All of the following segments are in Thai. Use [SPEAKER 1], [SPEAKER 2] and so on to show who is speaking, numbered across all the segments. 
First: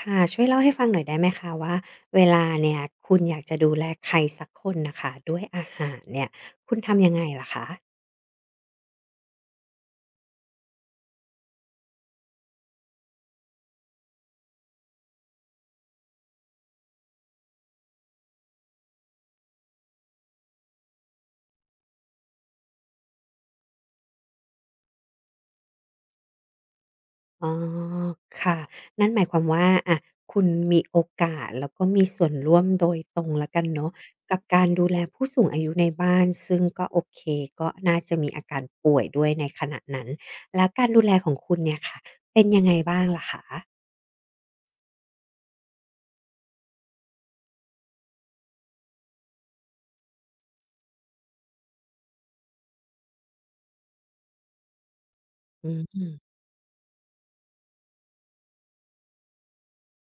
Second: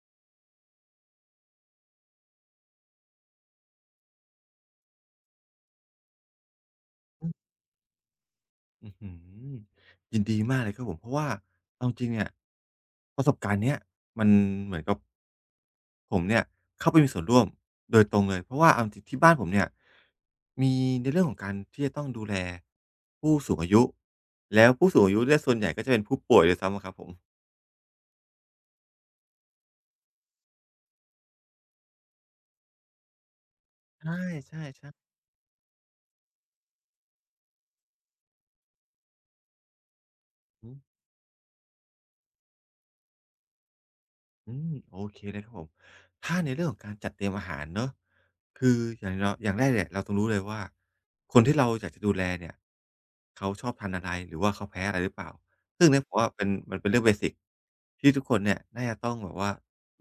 [SPEAKER 1] ค่ะช่วยเล่าให้ฟังหน่อยได้ไหมคะว่าเวลาเนี่ยคุณอยากจะดูแลใครสักคนน่ะค่ะด้วยอาหารเนี่ยคุณทำยังไงล่ะคะ
[SPEAKER 2] อื้อฮือยินดีมากเลยครับผมเพราะว่าเอาจริงๆเนี่ยประสบการณ์เนี้ยมันเหมือนกับผมเนี่ยเข้าไปมีส่วนร่วมโดยตรงเลยเพราะว่าเอาจริงๆที่บ้านผมเนี่ยมีในเรื่องของการที่จะต้องดูแลผู้สูงอายุแล้วผู้สูงอายุเนี่ยส่วนใหญ่ก็จะเป็นผู้ป่วยด้วยซ้ำอะครับผม
[SPEAKER 1] อ๋อค่ะนั่นหมายความว่าอะคุณมีโอกาสแล้วก็มีส่วนร่วมโดยตรงแล้วกันเนาะ
[SPEAKER 2] ใ
[SPEAKER 1] กับการดู
[SPEAKER 2] ช่ๆ
[SPEAKER 1] แล
[SPEAKER 2] ๆ
[SPEAKER 1] ผู้สูงอายุในบ้านซึ่งก็โอเคก็น่าจะมีอาการป่วยด้วยในขณะนั้น
[SPEAKER 2] อือ
[SPEAKER 1] แล้ว
[SPEAKER 2] ฮึ
[SPEAKER 1] การดูแลของคุณเนี่ยค่ะเป็นยังไงบ้างล่ะคะ
[SPEAKER 2] อืมโอเคเลยครับผมถ้าในเรื่องของการจัดเตรียมอาหารเนาะคืออย่างเราอย่างแรกเนี่ยเราต้องรู้เลยว่าคนที่เราอยากจะดูแลเนี่ยเขาชอบทานอะไรหรือว่าเขาแพ้อะไรหรือเปล่า
[SPEAKER 1] อื
[SPEAKER 2] ซึ่งเนี่ย
[SPEAKER 1] ม
[SPEAKER 2] ผมว่าเป็นมันเป็นเรื่องเบสิกที่ทุกคนเนี่ยน่าจะต้องแบบว่า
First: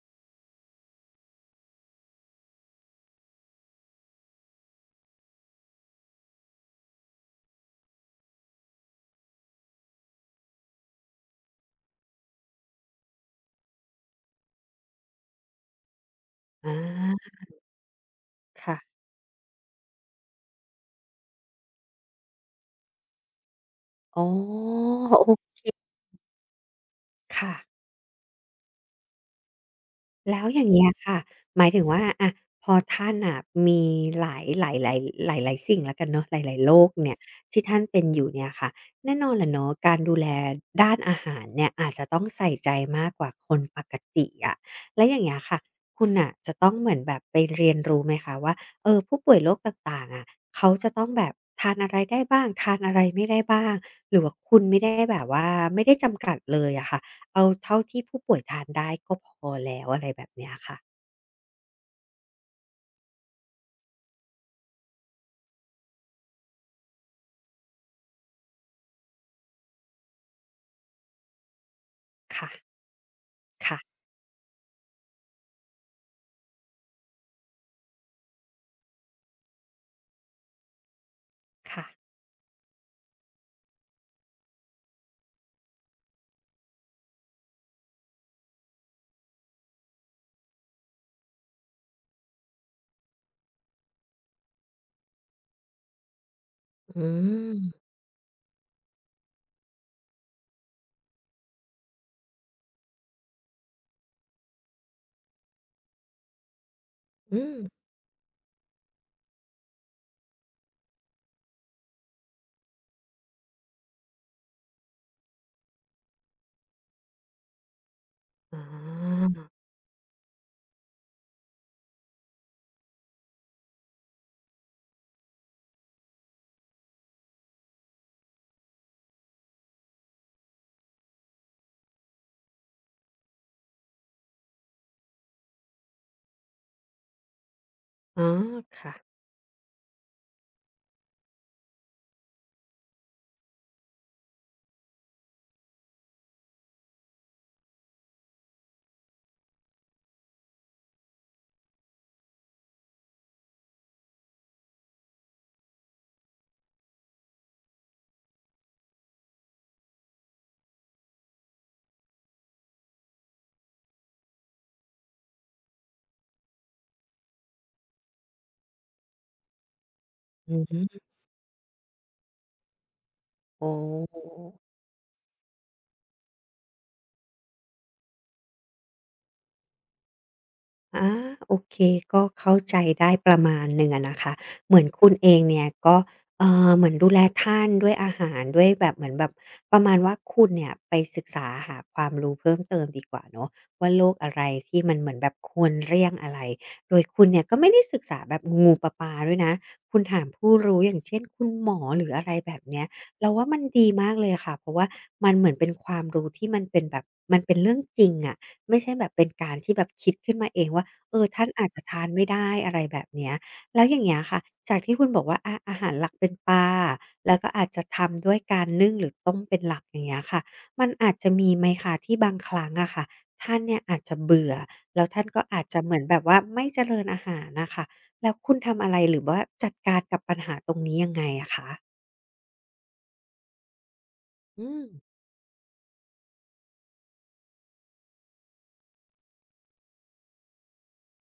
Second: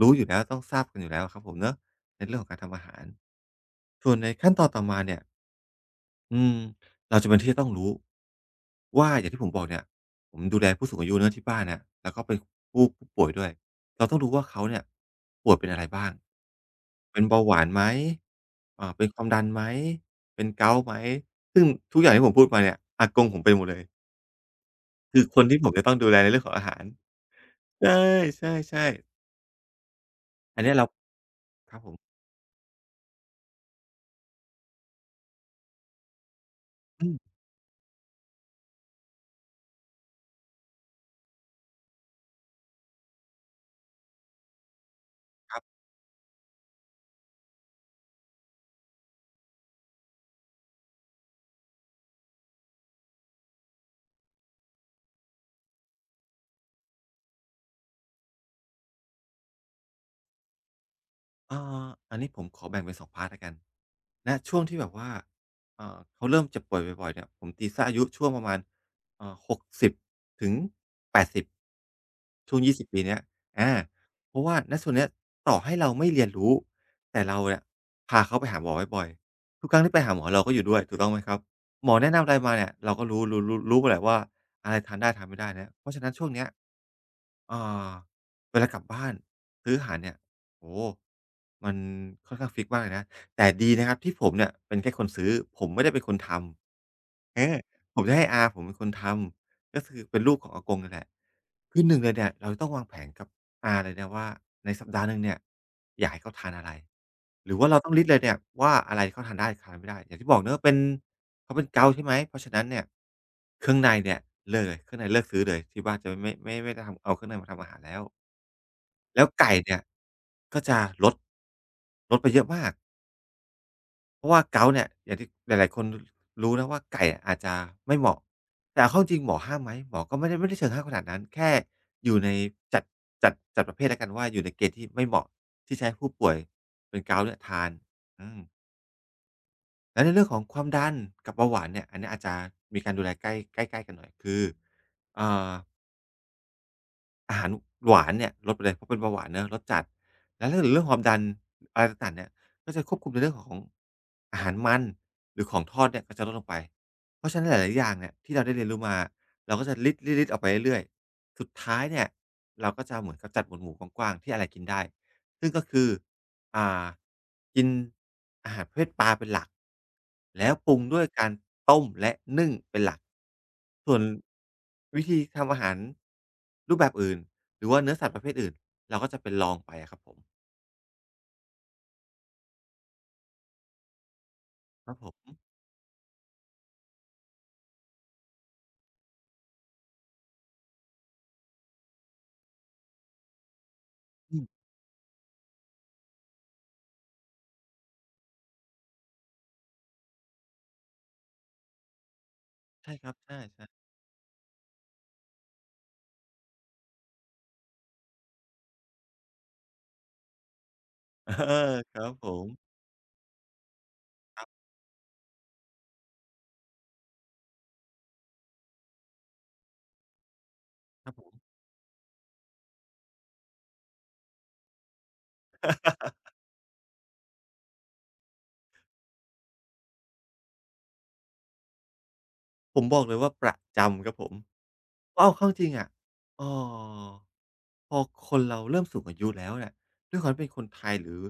[SPEAKER 2] รู้อยู่แล้วต้องทราบกันอยู่แล้วอะครับผมเนาะในเรื่องของการทำอาหารส่วนในขั้นตอนต่อมาเนี่ยอืมเราจำเป็นที่จะต้องรู้ว่าอย่างที่ผมบอกเนี่ยผมดูแลผู้สูงอายุเนาะที่บ้านน่ะแล้วก็เป็นผู้ป่วยด้วย เราต้องรู้ว่าเขาเนี่ยป่วยเป็นอะไรบ้าง
[SPEAKER 1] อ
[SPEAKER 2] เป็น
[SPEAKER 1] า
[SPEAKER 2] เบาหวานไหม
[SPEAKER 1] ค่ะ
[SPEAKER 2] เป็นความดันไหมเป็นเกาต์ไหม ซึ่งทุกอย่างที่ผมพูดมาเนี่ยอากงผมเป็นหมดเลย
[SPEAKER 1] อ๋อ
[SPEAKER 2] คือ
[SPEAKER 1] โอ้
[SPEAKER 2] คนที่ผมจะต้องดูแลในเรื่องของอาหาร
[SPEAKER 1] ค่ะ
[SPEAKER 2] ใช่ใช่ๆ
[SPEAKER 1] แล้วอ
[SPEAKER 2] อัน
[SPEAKER 1] ย่าง
[SPEAKER 2] เนี้ย
[SPEAKER 1] เงี้
[SPEAKER 2] เรา
[SPEAKER 1] ยค่ะหมาย
[SPEAKER 2] ครับ
[SPEAKER 1] ถึง
[SPEAKER 2] ผม
[SPEAKER 1] ว่าอะพอท่านน่ะมีหลายหลายหลายหลายๆสิ่งแล้วกันเนาะหลายๆโรค
[SPEAKER 2] อื
[SPEAKER 1] เนี่
[SPEAKER 2] ม
[SPEAKER 1] ยที่ท่านเป็นอยู่เนี่ยค่ะแน่นอนแหละเนาะการดูแลด้านอาหารเนี่ยอาจจะต้องใส่ใจมากกว่าคนปกติอะแล้วอย่างเงี้ย
[SPEAKER 2] ค
[SPEAKER 1] ค่ะ
[SPEAKER 2] รับ
[SPEAKER 1] คุณน่ะจะต้องเหมือนแบบไปเรียนรู้ไหมคะว่าเออผู้ป่วยโรคต่างๆอะเขาจะต้องแบบทานอะไรได้บ้างทานอะไรไม่ได้บ้างหรือว่าคุณไม่ได้แบบว่าไม่ได้จำกัดเลยอะค่ะ เอาเท่าที่ผู้ป่วยทานได้ก็พอแล้วอะไรแบบเนี้ยค่ะ
[SPEAKER 2] เอ่ออันนี้ผมขอแบ่งเป็น2พาร์ตแล้วกันนะช่วงที่แบบว่าเขาเริ่มเจ็บป่วยบ่อยๆเนี่ยผมตีเสีอายุช่วงประมาณ60ถึง80
[SPEAKER 1] ค่ะ
[SPEAKER 2] ช่วง20ปีเนี้ยอ่า
[SPEAKER 1] ค่ะ
[SPEAKER 2] เพราะว่าณส่วนเนี้ยต่อให้เราไม่เรียนรู้แต่เราเนี่ยพาเขาไปหาหมอบ่อยๆทุกครั้งที่ไปหาหมอเราก็อยู่ด้วยถูกต้องไหมครับ
[SPEAKER 1] ค่ะ
[SPEAKER 2] หมอแนะนำอะไรมาเนี่ยเราก็รู้หมดแหละว่าอะไรทานได้ทานไม่ได้นลเพราะฉะนั้นช่วงเนี้ยอ่าเวลากลับบ้านซื้ออาหารเนี่ย โอ้โฮมันค่อนข้างฟิกซ์มากเลยนะแต่ดีนะครับที่ผมเนี่ยเป็นแค่คนซื้อผมไม่ได้เป็นคนท
[SPEAKER 1] อื
[SPEAKER 2] ำ
[SPEAKER 1] ม
[SPEAKER 2] ผมจะให้อาผมเป็นคนทำก็คือเป็นลูกของอากงเนี่ยแหละคือหนึ่งเลยเนี่ยเราจะต้องวางแผนกับอาเลยนะว่าในสัปดาห์หนึ่งเนี่ยอยากให้เขาทานอะไร
[SPEAKER 1] อื
[SPEAKER 2] หรื
[SPEAKER 1] ม
[SPEAKER 2] อว่าเราต้องลิสต์เลยเนี่ยว่าอะไรเขาทานได้ทานไม่ได้อย่างที่บอกเนาะเป็นเขาเป็นเกาต์ใช่ไหมเพราะฉะนั้นเนี่ยเครื่องในเนี่ยเลิกเลยเครื่องในเลิกซื้อเลยที่บ้านจะไม่ได้ทำเอาเครื่องในมาทำอาหารแล้ว
[SPEAKER 1] อ๋
[SPEAKER 2] แล้
[SPEAKER 1] อ
[SPEAKER 2] วไก่เนี่ยก็จะลดลดไปเยอะมากเพราะว่า gout เนี่ยอย่างที่หลายๆคนรู้นะว่าไก่อาจจะไม่เหมาะแต่เอาเข้าจริงๆหมอห้ามไหมหมอก็ไม่ได้เชิงห้ามขนาดนั้นแค่อยู่ในจัดจัดประเภทแล้วกันว่าอยู่ในเกณฑ์ที่ไม่เหมาะที่จะให้ผู้ป่วยเป็น gout เนี่ยทาน
[SPEAKER 1] อ๋อ
[SPEAKER 2] อืม
[SPEAKER 1] ค่ะ
[SPEAKER 2] แล้วในเรื่องของความดันกับเบาหวานเนี่ยอันเนี้ยอาจจะมีการดูแลใกล้ใกล้ๆกันหน่อยคืออ่า อาหารหวานเนี่ยลดไปเลยเพราะเป็นเบาหวานเนาะลดจัดแล้วถ้าเกิดเรื่องความดันอะไรต่างๆเนี่ยก็จะควบคุมในเรื่องของอาหารมันหรือของทอดเนี่ยก็จะลดลงไปเพราะฉะนั้นหลายๆอย่างเนี่ยที่เราได้เรียนรู้มาเราก็จะลิดๆออกไปเรื่อยๆสุดท้ายเนี่ยเราก็จะเหมือนกับจัดหมวดหมู่กว้างๆที่อะไรกินได้ซึ่งก็คือ อ่ากินอาหารประเภทปลาเป็นหลักแล้
[SPEAKER 1] อื
[SPEAKER 2] ว
[SPEAKER 1] อ
[SPEAKER 2] ปรุง
[SPEAKER 1] ฮึ
[SPEAKER 2] ด้วยการต้มและนึ่งเป็นหลัก
[SPEAKER 1] โอ
[SPEAKER 2] ส่วน
[SPEAKER 1] ้
[SPEAKER 2] วิธีทำอาหารรูปแบบอื่นหรือว่าเนื้อสัตว์ประเภทอื่นเราก็จะเป็นรองไปอะครับผม
[SPEAKER 1] อาโอเคก็เข้าใจได้ประมาณหนึ่งอะนะคะเหมือน
[SPEAKER 2] ครับผ
[SPEAKER 1] คุณเอ
[SPEAKER 2] ม
[SPEAKER 1] งเนี่ยก็เหมือนดูแลท่านด้วยอาหารด้วยแบบเหมือนแบบประมาณว่าคุณเนี่ยไปศึกษาหาความรู้เพิ่มเติมดีกว่าเนาะว่าโรคอะ
[SPEAKER 2] อื
[SPEAKER 1] ไร
[SPEAKER 2] ม
[SPEAKER 1] ที่มันเหมือนแบบควรเลี่ยงอะไรโดยคุณเนี่ยก็ไม่ได้ศึกษาแบบงูๆปลาๆด้วยนะคุณถามผู้รู้อย่างเช่นคุณหมอหรืออะไรแบบเนี้ย
[SPEAKER 2] ใช่ครับ
[SPEAKER 1] เรา
[SPEAKER 2] ใช
[SPEAKER 1] ว่ามัน
[SPEAKER 2] ่
[SPEAKER 1] ดี
[SPEAKER 2] ๆ
[SPEAKER 1] มากเลยค่ะเพราะว่ามันเหมือนเป็นความรู้ที่มันเป็นแบบมันเป็นเรื่องจริงอะ ไม่ใช่แบบเป็นการที่แบบคิดขึ้นมาเองว่าเออ
[SPEAKER 2] เออ
[SPEAKER 1] ท่านอาจจะ
[SPEAKER 2] ค
[SPEAKER 1] ทา
[SPEAKER 2] รั
[SPEAKER 1] น
[SPEAKER 2] บ
[SPEAKER 1] ไม่
[SPEAKER 2] ผ
[SPEAKER 1] ได้
[SPEAKER 2] ม
[SPEAKER 1] อะไรแบบเนี้ยแล้วอย่างเงี้ยค่ะ
[SPEAKER 2] ครับ
[SPEAKER 1] จากที่คุณบอกว่าอาอาหารหลักเป็นปลาแล้วก็อาจจะทำด้วยการนึ่งหรือต้มเป็นหลักอย่างเงี้ยค่ะมัน
[SPEAKER 2] ค
[SPEAKER 1] อา
[SPEAKER 2] รับ
[SPEAKER 1] จ
[SPEAKER 2] ผ
[SPEAKER 1] จะ
[SPEAKER 2] ม
[SPEAKER 1] มีไหมคะที่บางครั้งอะค่ะท่านเนี่ยอาจจะเบื่อแล้วท่านก็อาจจะเหมือนแบบว่าไม่เจริญอาหารน่ะค่ะแล้วคุณทำอะไรหรือว่าจัดการกับปัญหาตรงนี้ยังไงอะคะ
[SPEAKER 2] ผมบอกเลยว่าประจำครับผม
[SPEAKER 1] อืม
[SPEAKER 2] เอาเข้าจริงอะเอ่อพอคนเราเริ่มสูงอายุแล้วเนี่ยด้วยความที่เป็นคนไทยหรือ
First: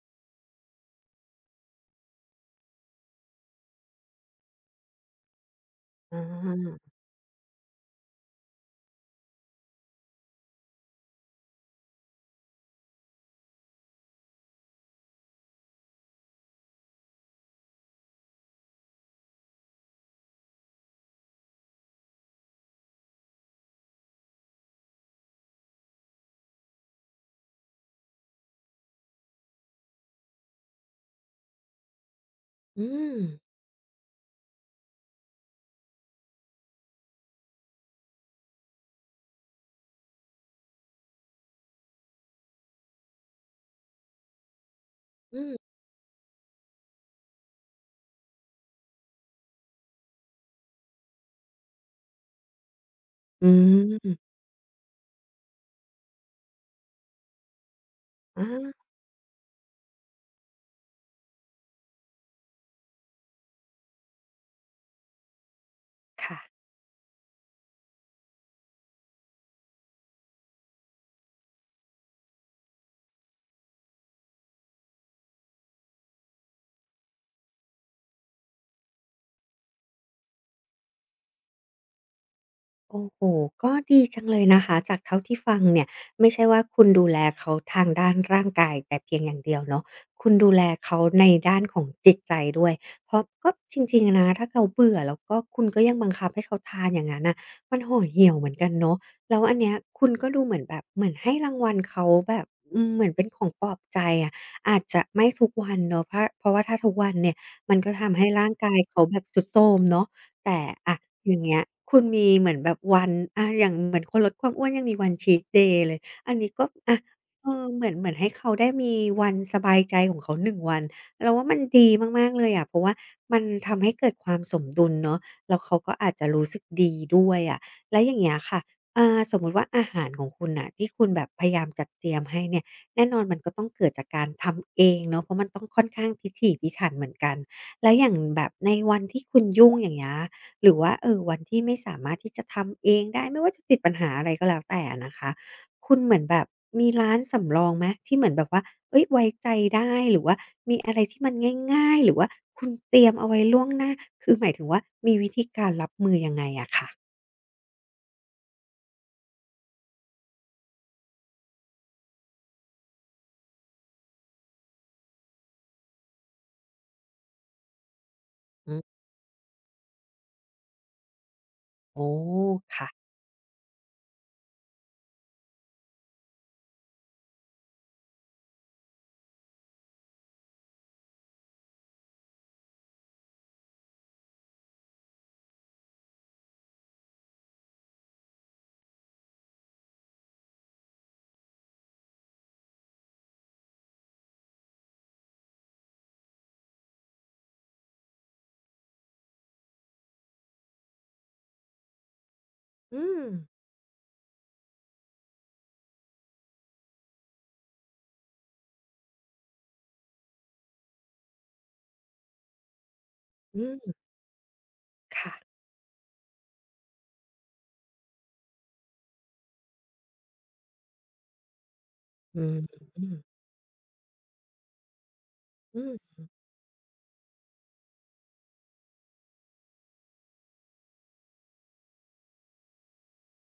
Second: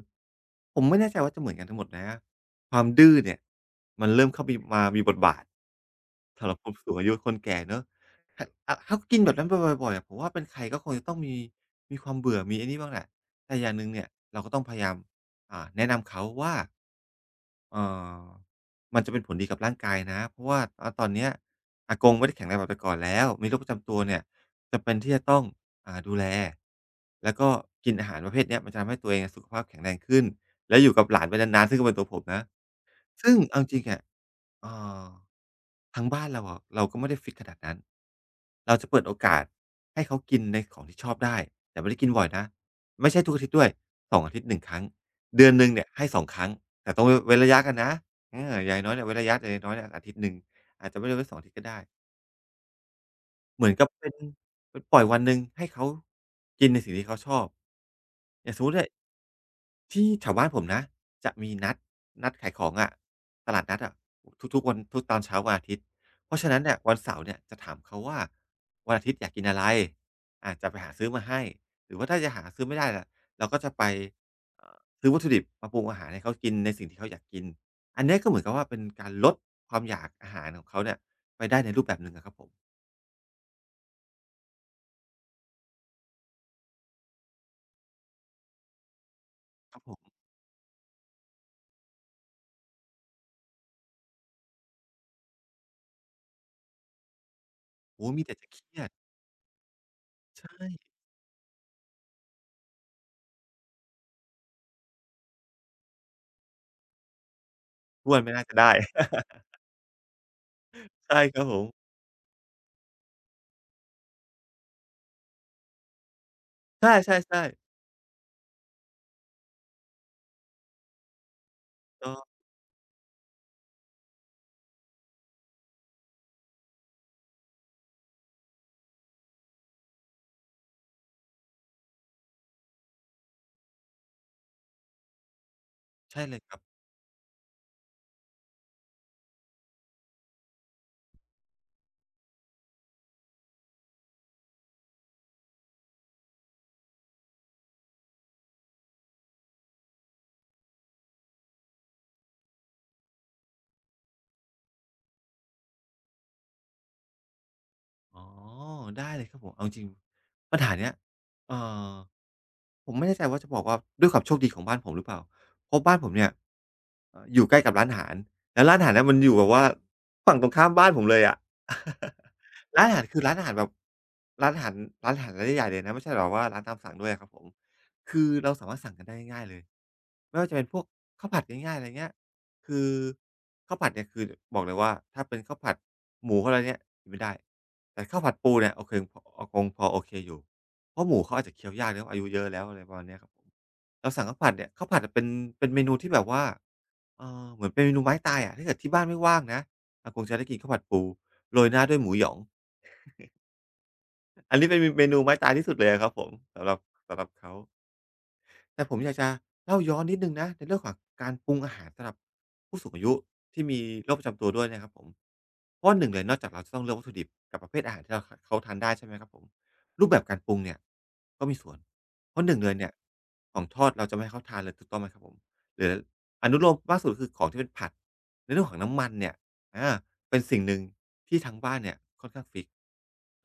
[SPEAKER 2] ผมไม่แน่ใจว่าจะเหมือนกันทั้งหมดนะความดื้อเนี่ยมันเริ่มเข้ามีมามีบทบาท
[SPEAKER 1] อ
[SPEAKER 2] สำหรับคน
[SPEAKER 1] า
[SPEAKER 2] สูงอายุคนแก่เนาะถ้าถ้ากินแบบนั้นบ่อยๆอะผมว่าเป็นใครก็คงจะต้องมีความเบื่อมีไอ้นี่บ้างแหละแต่อย่างหนึ่งเนี่ยเราก็ต้องพยายามแนะนำเขาว่า เอ่อมันจะเป็นผลดีกับร่างกายนะ เพราะว่าอาตอนเนี้ยอากงไม่ได้แข็งแรงแบบแต่ก่อนแล้ว มีโรคประจำตัวเนี่ยจำเป็นที่จะต้องอ่าดูแลแล้วก็กินอาหารประเภทเนี้ยมันจะทำให้ตัวเองอะสุขภาพแข็งแรงขึ้น แล้วอยู่กับหลานไปนานๆ ซึ่งก็เป็นตัวผมนะ
[SPEAKER 1] อืม
[SPEAKER 2] ซึ่งเอาจริงๆอะ เอ่อทางบ้านเราอะเราก็ไม่ได้ฟิกซ์ขนาดนั้น เราจะเปิดโอกาสให้เขากินในของที่ชอบได้ แต่ไม่ได้กินบ่อยนะ ไม่ใช่ทุกอาทิตย์ด้วย2 อาทิตย์1ครั้ง
[SPEAKER 1] อื
[SPEAKER 2] เดือน
[SPEAKER 1] ม
[SPEAKER 2] หนึ่งเนี่ยให้2ครั้งแต่ต้องเว้นระยะกันนะเอออย่างน้อยเนี่ยเว้นระยะอย่างน้อยๆเนี่ยอาทิตย์หนึ่งอาจจะไม่ได้เว้นสองอาทิตย์ก็ได้
[SPEAKER 1] อื
[SPEAKER 2] เหมือนกับเป็น
[SPEAKER 1] ม
[SPEAKER 2] เป็นปล่อยวันหนึ่งให้เขากินในสิ่งที่เขาชอบอย่างสมมุติเนี่
[SPEAKER 1] อา
[SPEAKER 2] ยที่แถวบ้านผมนะจะมีนัดขายของอะตลาดนัดอะทุกๆวันทุกตอนเช้าวันอาทิตย์เพ
[SPEAKER 1] ค่ะ
[SPEAKER 2] ราะฉะนั้นเนี่ยวันเสาร์เนี่ยจะถามเขาว่าวันอาทิตย์อยากกินอะไรอาจะไปหาซื้อมาให้หรือว่าถ้าจะหาซื้อไม่ได้ล่ะเราก็จะไปซื้อวัตถุดิบมาปรุงอาหารให้เขากินในสิ่งที่เขาอยากกินอันเนี้ยก็เหมือนกับว่าเป็นการลดความอยากอาหารของเขาเนี่ยไปได้ในรูปแบบหนึ่งอะครับผม
[SPEAKER 1] โอ้โหก็ดีจังเลยนะคะจากเท่าที่ฟังเนี่ยไม่ใช่ว่าคุณดูแลเขาทางด้านร่างกายแต่เพียงอย่างเดียว
[SPEAKER 2] ครับ
[SPEAKER 1] เนาะ
[SPEAKER 2] ผม
[SPEAKER 1] คุณดูแลเขาในด้านของจิตใจด้วยเพราะก็จริงๆนะถ้าเขาเบื่อแล้วก็คุณก็ยังบังคับให้เขาทานอย่างนั้นน่ะมันห่อ
[SPEAKER 2] โอ้โฮมี
[SPEAKER 1] เหี่ย
[SPEAKER 2] แต่
[SPEAKER 1] วเห
[SPEAKER 2] จะ
[SPEAKER 1] มือน
[SPEAKER 2] เค
[SPEAKER 1] กัน
[SPEAKER 2] รียด
[SPEAKER 1] เนาะแล้วอันเนี้ยคุณก็ดู
[SPEAKER 2] ใช
[SPEAKER 1] เหมือนแบบ
[SPEAKER 2] ่
[SPEAKER 1] เหมือนให้รางวัลเขาแบบอืมเหมือนเป็นของปลอบใจอะอาจจะไม่ทุกวันเนาะเพราะว่าถ้าทุกวันเนี่ยมันก็
[SPEAKER 2] อ้ว
[SPEAKER 1] ทำ
[SPEAKER 2] น
[SPEAKER 1] ให้
[SPEAKER 2] ไม่น่า
[SPEAKER 1] ร่าง
[SPEAKER 2] จะได้
[SPEAKER 1] กายเขาแบ บทรุดโทรมเนาะ แต่อะ
[SPEAKER 2] ใช่
[SPEAKER 1] อ
[SPEAKER 2] ค
[SPEAKER 1] ย่า
[SPEAKER 2] รั
[SPEAKER 1] ง
[SPEAKER 2] บผ
[SPEAKER 1] เงี้ย
[SPEAKER 2] ม
[SPEAKER 1] คุณมีเหมือนแบบวันอะอย่างเหมือนคนลดความอ้วนยังมีวัน Cheat Day เลยอันนี้ก็
[SPEAKER 2] ใช
[SPEAKER 1] อะ
[SPEAKER 2] ่
[SPEAKER 1] เอ
[SPEAKER 2] ๆๆ
[SPEAKER 1] อเหมือนให้เขาได้มีวันสบายใจของเขาหนึ่งวันเราว่ามันดี
[SPEAKER 2] เออ
[SPEAKER 1] มากๆเลยอะเพราะว่ามันทำให้เกิดความสมดุลเนาะแล้วเขาก็อาจจะรู้สึกดีด้วยอะแล้วอย่างเงี้ยค่ะอ่าสมมุติว่าอาหารของคุณน่ะที่คุณแบบพยายามจัดเตรียมให้เนี่ยแน่นอนมันก็ต้องเกิดจากการทำเองเนาะเพราะมันต้องค่อนข้าง
[SPEAKER 2] ใช่
[SPEAKER 1] พิ
[SPEAKER 2] เลย
[SPEAKER 1] ถี
[SPEAKER 2] ครับ
[SPEAKER 1] พิถันเหมือนกันแล้วอย่างแบบในวันที่คุณยุ่งอย่างเงี้ย หรือว่าเออวันที่ไม่สามารถที่จะทำเองได้ไม่ว่าจะติดปัญหาอะไรก็แล้วแต่อะนะคะคุณเหมือนแบบมีร้านสำรองไหมที่เหมือนแบบว่าเฮ้ยไว้ใจได้หรือว่ามีอะไรที่มันง่ายๆหรือว่าคุณเตรียมเอาไว้ล่วงหน้าคือหมายถึงว่ามีวิธีการรับมือยังไงอะค่ะ
[SPEAKER 2] อ๋อได้เลยครับผมเอาจริงๆปัญหาเนี้ยเอ่อ ผมไม่แน่ใจว่าจะบอกว่าด้วยความโชคดีของบ้านผมหรือเปล่าเพราะบ้านผมเนี่ยอยู่ใกล้กับร้านอาหารแล้ว
[SPEAKER 1] อื
[SPEAKER 2] ร้านอาหาร
[SPEAKER 1] ม
[SPEAKER 2] เนี่ยมันอยู่แบบว่าฝั่งตรงข้ามบ้านผมเลยอะ
[SPEAKER 1] โอ้
[SPEAKER 2] ร้าน
[SPEAKER 1] ค่ะ
[SPEAKER 2] อาหารคือร้านอาหารแบบร้านอาหารร้านอาหารร้านใหญ่ๆเลยนะไม่ใช่แบบว่าร้านตามสั่งด้วยอะครับผมคือเราสามารถสั่งกันได้ง่ายๆเลยไม่ว่าจะเป็นพวกข้าวผัดง่ายๆอะไรเงี้ยคือข้าวผัดเนี่ยคือบอกเลยว่าถ้าเป็นข้าวผัดหมูอะไรเนี่ยกินไม่ได้แต่ข้าวผัดปูเนี่ยโอเคพอคงพอโอเคอยู่ เพราะหมูเขาอาจจะเคี้ยวยากเนาะอายุเยอะแล้วอะไรประมาณเนี้ยครับผมเราสั่งข้าวผัดเนี่ยข้าวผัดอะเป็นเมนูที่แบบว่าเหมือนเป็นเมนูไม้ตายอะถ้าเกิดที่บ้านไม่ว่างนะอาคงจะได้กินข้าวผัดปูโรยหน้าด้วยหมูหยอง
[SPEAKER 1] อืม
[SPEAKER 2] อันนี้เป็นเมนูไม้ตายที่สุดเลยอะครับผมสำหรับเขา แต่ผมอยากจะเล่าย้อนนิดหนึ่งนะในเรื่องของการปรุงอาหารสำหรับผู้สูงอายุ
[SPEAKER 1] อื
[SPEAKER 2] ที่มี
[SPEAKER 1] ม
[SPEAKER 2] โรคประจำตัวด้วยนะครับผม
[SPEAKER 1] ค่ะ
[SPEAKER 2] เพราะว่าหนึ่งเลยนอกจากเราจะต้องเลือกวัตถุดิบกับประเภทอาหารที่เราขเขาทานได้ใช่ไหมครับผมรูปแบบการปรุงเนี่ยก็มีส่วนเพ
[SPEAKER 1] อื
[SPEAKER 2] ราะห
[SPEAKER 1] ม
[SPEAKER 2] นึ่งเลยเนี่ย
[SPEAKER 1] อืม
[SPEAKER 2] ของทอดเราจะไม่ให้เขาทานเลยถูกต้องไหมครับผมห
[SPEAKER 1] อื
[SPEAKER 2] รือ
[SPEAKER 1] ม
[SPEAKER 2] อนุโลมมากสุดคือของที่เป็นผัดในเรื่องของน้ำมันเนี่ยอาเป็นสิ่งหนึ่งที่ทางบ้านเนี่ยค่อนข้างฟิกซ์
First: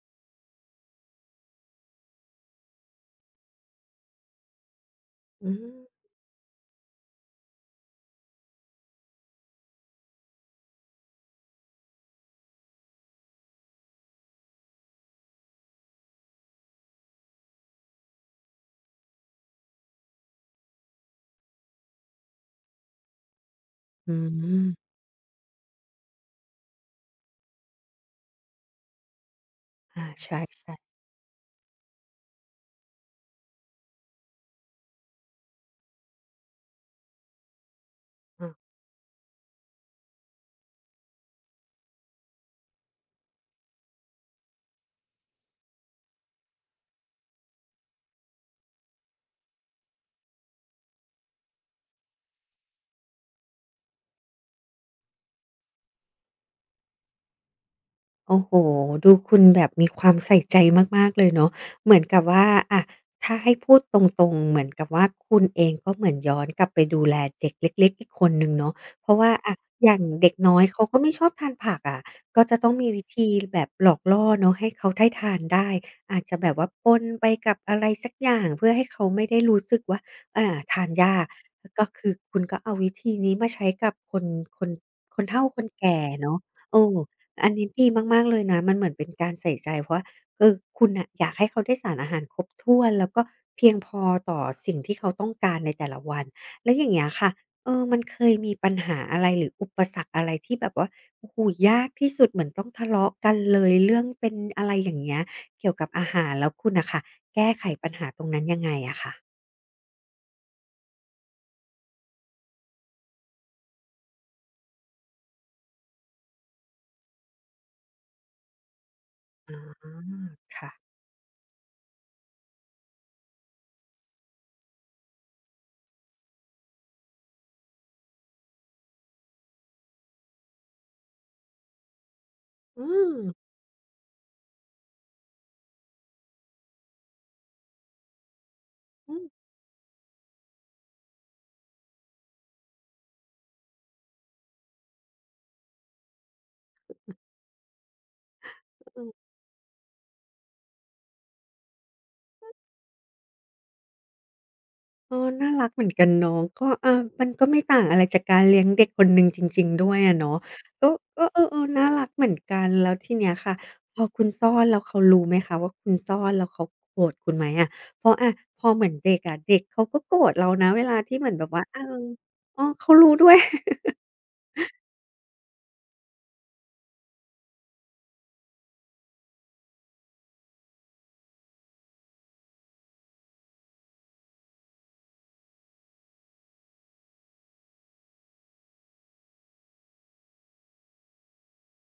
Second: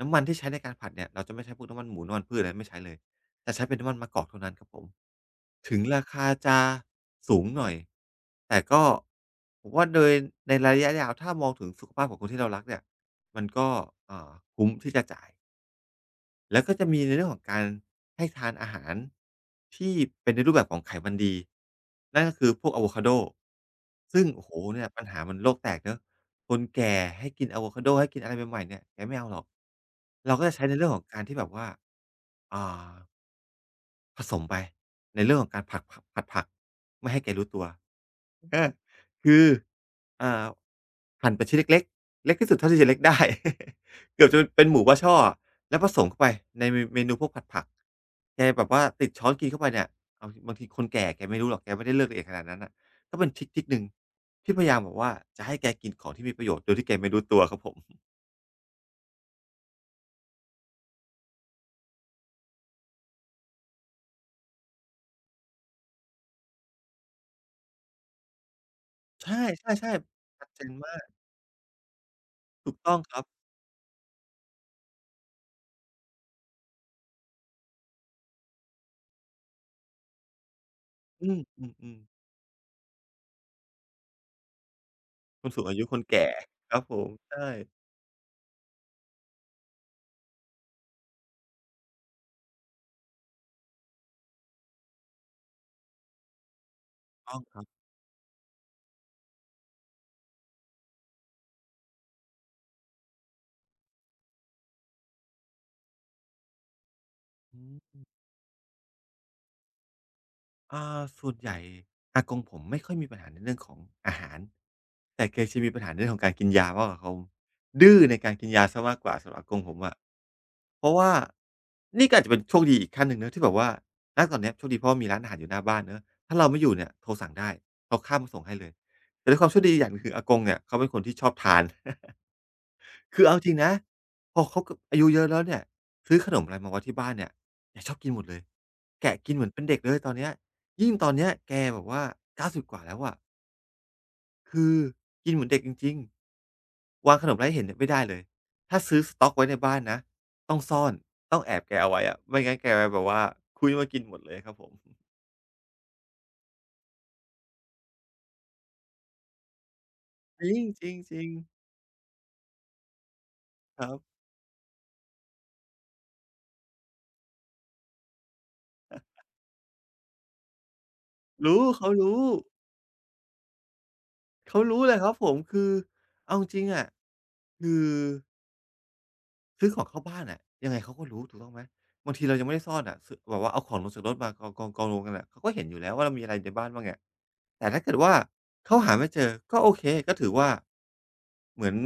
[SPEAKER 2] น้ำมันที่ใช้ในการผัดเนี่ยเราจะไม่ใช้พวกน้ำมันหมูน้ำมันพืชอะไรไม่ใช้เลยจะใช้เป็นน้ำมันมะกอกเท่านั้นครับผม
[SPEAKER 1] อื
[SPEAKER 2] ถึงรา
[SPEAKER 1] ม
[SPEAKER 2] คาจะสูงหน่อยแต่ก็ผมว่าโดยในระยะยาวถ้ามองถึงสุขภาพของคนที่เรารักเนี่ยมันก็อ่าคุ้มที่จะจ่ายแล้วก็จะมีในเรื่องของการให้ทานอาหารที่เป็นในรูปแบบของไขมันดีนั่นก็คือพวกอะโวคาโด
[SPEAKER 1] อื
[SPEAKER 2] ซึ่งโอ้โฮเนี่ย
[SPEAKER 1] ม
[SPEAKER 2] ปัญหามันโลกแตกเนาะคนแก่ให้กินอะโวคาโดให้กินอะไรใหม่ๆเนี่ยแกไม่เอาหรอก
[SPEAKER 1] อา
[SPEAKER 2] เรา
[SPEAKER 1] ใช่
[SPEAKER 2] ก็จะใช้ในเรื่องของการที่แบบว่าอ่า ผสมไปในเรื่องของการผัดผักไม่ให้แกรู้ตัว
[SPEAKER 1] ๆอา
[SPEAKER 2] อาคืออ่าหั่นเป็นชิ้นเล็กๆเล็กที่สุดเท่าที่จะเล็กได้ เกือบจะเป็นหมูบ้าช่อแล้วผสมเข้าไปในเมนูพวกผัดผักแกแบบว่าติดช้อนกินเข้าไปเนี่ยเอาบางทีคนแก่แกไม่รู้หรอกแกไม่ได้เลือกละเอีขนาดนั้นน่ะก็เป็นทริกหนึ่งที่พยายามแบบว่าจะให้แกกินของที่มีประโยชน์โดยที่แกไม่รู้ตัวครับผม
[SPEAKER 1] โอ้โห ดูคุณแบบมีความใส่ใจมากๆเลยเนาะเหมือนกับว่าอะถ้าให้พูดตรงๆเหมือนกับว่าคุณเองก็เหมือนย้อนกลับไปดูแลเด็กเล็กๆอีกคนหนึ่งเนาะเพราะว่า
[SPEAKER 2] ใช่
[SPEAKER 1] อะอย่าง
[SPEAKER 2] ๆ
[SPEAKER 1] เด็ก
[SPEAKER 2] ๆชัด
[SPEAKER 1] น้อ
[SPEAKER 2] เจ
[SPEAKER 1] ย
[SPEAKER 2] น
[SPEAKER 1] เขาก็
[SPEAKER 2] มาก
[SPEAKER 1] ไม่ชอบทานผักอะก็จะต้อ
[SPEAKER 2] ถู
[SPEAKER 1] ง
[SPEAKER 2] ก
[SPEAKER 1] มี
[SPEAKER 2] ต้อง
[SPEAKER 1] วิ
[SPEAKER 2] ครับ
[SPEAKER 1] ธีแบบหลอกล่อเนาะให้เขาได้ทานได้อาจจะแบบว่าปนไปกับอะไรสักอย่างเพื่อให้เขาไม่ได้รู้สึกว่าอาทานยาก
[SPEAKER 2] อื
[SPEAKER 1] ก็
[SPEAKER 2] มๆ
[SPEAKER 1] คือ
[SPEAKER 2] ๆ
[SPEAKER 1] คุณก็เอาวิธีนี้มาใช้กับคนคนเฒ่า
[SPEAKER 2] คน
[SPEAKER 1] ค
[SPEAKER 2] สู
[SPEAKER 1] น
[SPEAKER 2] งอายุค
[SPEAKER 1] แก่
[SPEAKER 2] นแก่
[SPEAKER 1] เนาะ
[SPEAKER 2] ค
[SPEAKER 1] เอ
[SPEAKER 2] รับผ
[SPEAKER 1] อ
[SPEAKER 2] มใ
[SPEAKER 1] อันนี้
[SPEAKER 2] ช่
[SPEAKER 1] ดีมากๆเลยนะมันเหมือนเป็นการใส่ใจเพราะว่าเออคุณน่ะอยากให้เขาได้สารอาหารครบถ้วนแล้วก็เพียงพอต่อสิ่งที่เขาต้องการในแต่ละวันแล้วอย่างเงี้ยค่ะ
[SPEAKER 2] ต้องครับ
[SPEAKER 1] เออมันเคยมีปัญหาอะไรหรืออุปสรรคอะไรที่แบบว่าโอ้โฮยากที่สุดเหมือนต้องทะเลาะกันเลยเรื่องเป็นอะไรอย่างเงี้ยเกี่ยวกับอาหารแล้วคุณน่ะค่ะแก้ไข
[SPEAKER 2] อื
[SPEAKER 1] ปัญ
[SPEAKER 2] ม
[SPEAKER 1] หาตรงนั้นยังไงอะค่ะ
[SPEAKER 2] ส่วนใหญ่อากงผมไม่ค่อยมีปัญหาในเรื่องของอาหารแต่แกจะมีปัญหาในเรื่องของการกินยามากกว่าผมดื้อในการกินยาเสียมากกว่าสำหรับอากงผม
[SPEAKER 1] อา
[SPEAKER 2] อะ
[SPEAKER 1] ค่ะ
[SPEAKER 2] เพราะว่านี่ก็อาจจะเป็นโชคดีอีกขั้นหนึ่งเนาะที่แบบว่าณตอนเนี้ยโชคดีเพราะว่ามีร้านอาหารอยู่หน้าบ้านเนาะถ้าเราไม่อยู่เนี่ยโทรสั่งได้เขาข้ามมาส่งให้เลยแต่ด้วยความโชคดีอย่างหนึ่งคืออากงเนี่ยเขาเป็นคนที่ชอบทาน
[SPEAKER 1] อืม
[SPEAKER 2] คือเอาจริงนะพอเขาก็อายุเยอะแล้วเนี่ยซื้อขนมอะไรมาไว้ที่บ้านเนี่ยแกชอบกินหมดเลยแกะ
[SPEAKER 1] อื
[SPEAKER 2] กินเหมือนเป็นเด็กเลยตอนเนี้ยยิ่งตอนเนี้ยแกแบบว่า90กว่าแล้วอะคือกินเหมือนเด็กจริงๆวางขนมอะไรให้เห็นเนี่ยไม่ได้เลยถ้า
[SPEAKER 1] อ
[SPEAKER 2] ซื้อส
[SPEAKER 1] ๆ
[SPEAKER 2] ต๊อกไว้ในบ้านนะต้องซ่อนต้องแอบแกเอาไว้อะไม่งั้นแกแบบว่าคุ้ยมากินหมดเลยครับผม
[SPEAKER 1] อ๋อน่ารักเหมือนกันเนาะก็อามันก็ไม่ต่างอะไรจากการเลี้ยงเด็กคนหนึ่งจริงๆด้วยอะเนาะ
[SPEAKER 2] จริงจ
[SPEAKER 1] ก็
[SPEAKER 2] ริงจริ
[SPEAKER 1] ก็
[SPEAKER 2] ง
[SPEAKER 1] เออๆน่ารักเหมือนกัน แล้วทีเนี้ยค่ะ
[SPEAKER 2] ครั
[SPEAKER 1] พอ
[SPEAKER 2] บ
[SPEAKER 1] คุณซ่อนแล้วเขารู้ไหมคะว่าคุณซ่อนแล้วเขาโกรธคุณไหมอะเพราะอะพอเหมือนเด็กอะเด็กเขาก็โกรธเรานะเวลาที่เหมือนแบบว่า
[SPEAKER 2] รู้
[SPEAKER 1] เอ
[SPEAKER 2] เขา
[SPEAKER 1] อ
[SPEAKER 2] รู้
[SPEAKER 1] อ้อเขารู้ด้วย
[SPEAKER 2] เขารู้เลยครับผมคือเอาจริงๆอะคือ ซื้อของเข้าบ้านน่ะยังไงเขาก็รู้ถูกต้องไหมบางทีเรายังไม่ได้ซ่อนอะซแบบว่าเอาของลงจากรถมากองรวมกันน่ะเขาก็เห็นอยู่แล้วว่าเรามีอะไรในบ้านบ้างอะแต่ถ้าเกิดว่าเขาหาไม่เจอก็โอเคก็ถือว่าเหมือน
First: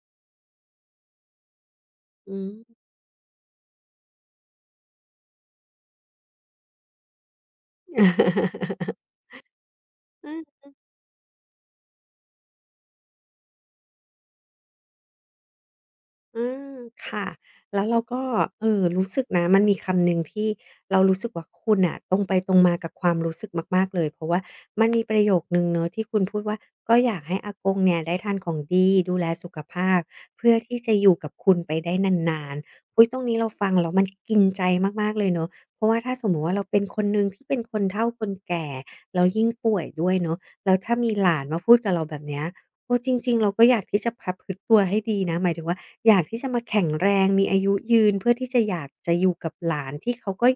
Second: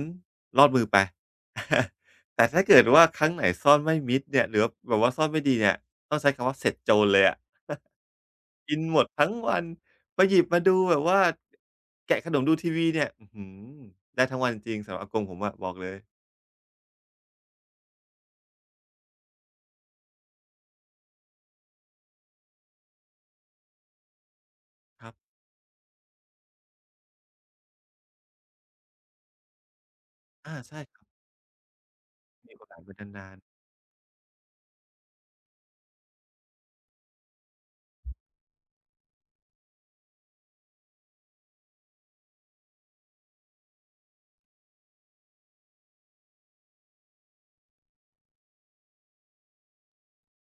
[SPEAKER 2] รอดมือไป
[SPEAKER 1] อื
[SPEAKER 2] แต่
[SPEAKER 1] ม
[SPEAKER 2] ถ้าเกิดว่าครั้งไหนซ่อนไม่มิดเนี่ยหรือว่าแบบว่าซ่อนไม่ดีเนี่ยต้องใช้คำว่าเสร็จโจรเลยอะ กินหมดทั้งวันมาหยิบ มาดูแบบว่าแกะขนมดูทีวีเนี่ยอื้อฮือได้ทั้งวันจริงๆสำหรับอากงผมอะบอกเลย
[SPEAKER 1] อาค่ะแล้วเราก็รู้สึกนะมันมีคำหนึ่งที่เรารู้สึกว่าคุณน่ะตรงไปตรงมากับความรู้สึกมากๆเลยเพราะว่ามันมี
[SPEAKER 2] ครั
[SPEAKER 1] ป
[SPEAKER 2] บ
[SPEAKER 1] ระโยคหนึ่งเนาะที่คุณพูดว่าก็อยากให้อากงเนี่ยได้ทานของดีดูแลสุขภาพเพื่อ
[SPEAKER 2] อา
[SPEAKER 1] ที่
[SPEAKER 2] ใช่
[SPEAKER 1] จะ
[SPEAKER 2] ครั
[SPEAKER 1] อ
[SPEAKER 2] บ
[SPEAKER 1] ยู่กับคุณไปได้นา
[SPEAKER 2] มี
[SPEAKER 1] น
[SPEAKER 2] โอกาสไป
[SPEAKER 1] ๆอุ๊ยตรง
[SPEAKER 2] นา
[SPEAKER 1] นี้
[SPEAKER 2] นๆ
[SPEAKER 1] เราฟังแล้วมันกินใจมากๆเลยเนาะเพราะว่าถ้าสมมุติว่าเราเป็นคนหนึ่งที่เป็นคนเฒ่าคนแก่แล้วยิ่งป่วยด้วยเนาะแล้วถ้ามีหลานมาพูดกับเราแบบเนี้ยโอ้จริงๆเราก็อยากที่จะประพฤติตัวให้ดีนะหมายถึงว่า อยากที่จะมาแข็งแรงมีอายุยืนเพื่อที่จะอยากจะอยู่กับหลานที่เขาก็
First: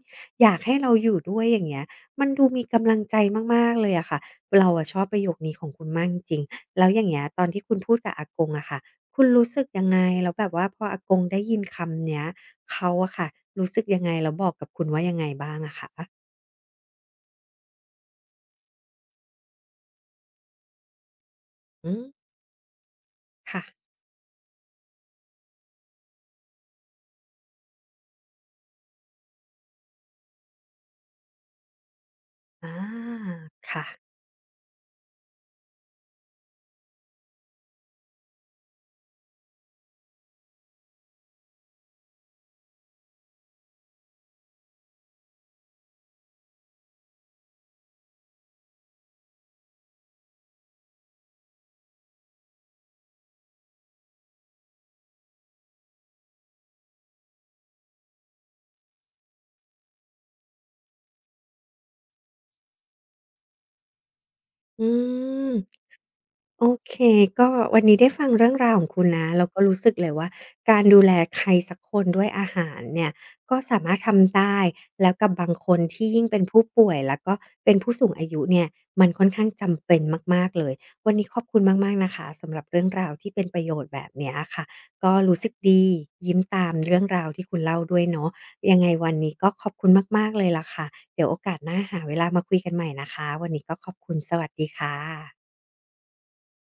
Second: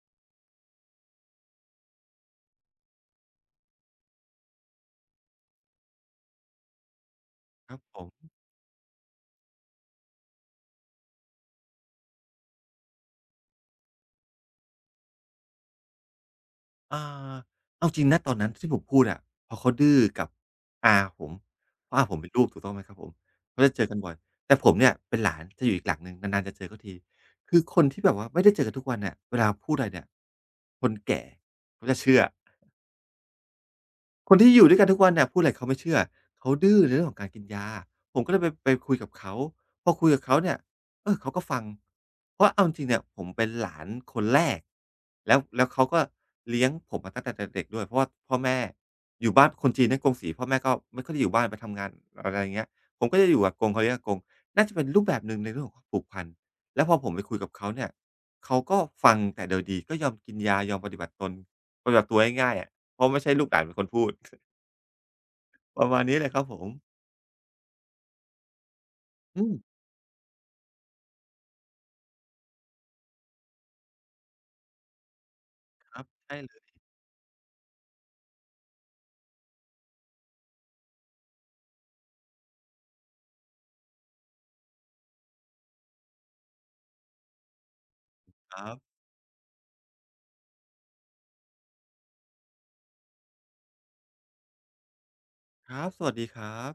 [SPEAKER 1] อยากให้เราอยู่ด้วยอย่างเงี้ยมันดูมีกำลังใจมากๆเลยอะค่ะเราอะชอบประโยคนี้ของคุณมากจริงๆแล้วอย่างเงี้ยตอนที่
[SPEAKER 2] ค
[SPEAKER 1] คุ
[SPEAKER 2] รั
[SPEAKER 1] ณ
[SPEAKER 2] บ
[SPEAKER 1] พูด
[SPEAKER 2] ผ
[SPEAKER 1] กับอา
[SPEAKER 2] ม
[SPEAKER 1] กงอะค่ะคุณรู้สึกยังไงแล้วแบบว่าพออากงได้ยินคำเนี้ยเขาอะค่ะรู้สึกยังไงแล้วบอกกับคุณว่ายังไงบ้างอะคะ
[SPEAKER 2] อาเอาจริงณตอนนั้นที่ผมพูดอะเพราะเขาดื้อกับอาผมเพ
[SPEAKER 1] อื
[SPEAKER 2] ราะ
[SPEAKER 1] ม
[SPEAKER 2] อาผมเป็นลูกถูกต้องไหมครับผมเขา
[SPEAKER 1] ค่ะ
[SPEAKER 2] จะเจอกันบ่อยแต่ผมเนี่ยเป็นหลานจะอยู่อีกหลังหนึ่งนานๆจะเจอเขาทีคือคนที่แบบว่าไม่ได้เจอกันทุกวันเนี่ยเวลาพูดอะไรเนี่ยคนแก่เขาจะเชื่อ
[SPEAKER 1] อาค่ะ
[SPEAKER 2] คนที่อยู่ด้วยกันทุกวันเนี่ยพูดอะไรเขาไม่เชื่อเขาดื้อในเรื่องของการกินยาผมก็เลยไปคุยกับเขาพอคุยกับเขาเนี่ยเออเขาก็ฟังเพราะเอาจริงๆเนี่ยผมเป็นหลานคนแรกแล้วเขาก็เลี้ยงผมมาตั้งแต่เด็กๆด้วยเพราะว่าพ่อแม่อยู่บ้านคนจีนนะกงสีพ่อแม่ก็ไม่ค่อยได้อยู่บ้านไปทำงานอะไรอย่างเงี้ยผมก็จะอยู่กับกงเขาเรียกอากงน่าจะเป็นรูปแบบหนึ่งในเรื่องของความผูกพันแล้วพอผมไปคุยกับเขาเนี่ยเขาก็ฟังแต่โดยดีก็ยอมกินยายอมปฏิบัติตนปฏิบัติตัวง่ายๆอะ เพราะไม่ใช่ลูกหลานเป็นคนพูด
[SPEAKER 1] อืม
[SPEAKER 2] ประมาณนี้เลยครับผ
[SPEAKER 1] โอ
[SPEAKER 2] ม
[SPEAKER 1] เคก็วันนี้ได้ฟังเรื่องราวของคุณนะ
[SPEAKER 2] อื
[SPEAKER 1] แล้ว
[SPEAKER 2] ม
[SPEAKER 1] ก็รู้สึกเลยว่าการดูแลใครสักคนด้วยอาหารเนี่ยก็สามารถทำได้แล้วกับบางคน
[SPEAKER 2] ครั
[SPEAKER 1] ที่
[SPEAKER 2] บ
[SPEAKER 1] ยิ่ง
[SPEAKER 2] ใช่
[SPEAKER 1] เป็น
[SPEAKER 2] เล
[SPEAKER 1] ผู้
[SPEAKER 2] ย
[SPEAKER 1] ป่วยแล้วก็เป็นผู้สูงอายุเนี่ยมันค่อนข้างจำเป็นมากๆเลยวันนี้ขอบคุณมากๆนะคะสำหรับเรื่องราวที่เป็นประโยชน์แบบเนี้ยอะค่ะก็รู้สึกดียิ้มตามเรื่องราวที่คุณเล่าด้วยเนาะ
[SPEAKER 2] ครั
[SPEAKER 1] ยังไง
[SPEAKER 2] บ
[SPEAKER 1] วันนี้ก็ขอบคุณมากๆเลยล่ะค่ะเดี๋ยวโอกาสหน้าหาเวลามาคุยกันใหม่นะคะวันนี้ก็ขอบคุณสวัสดีค่ะ
[SPEAKER 2] ครับสวัสดีครับ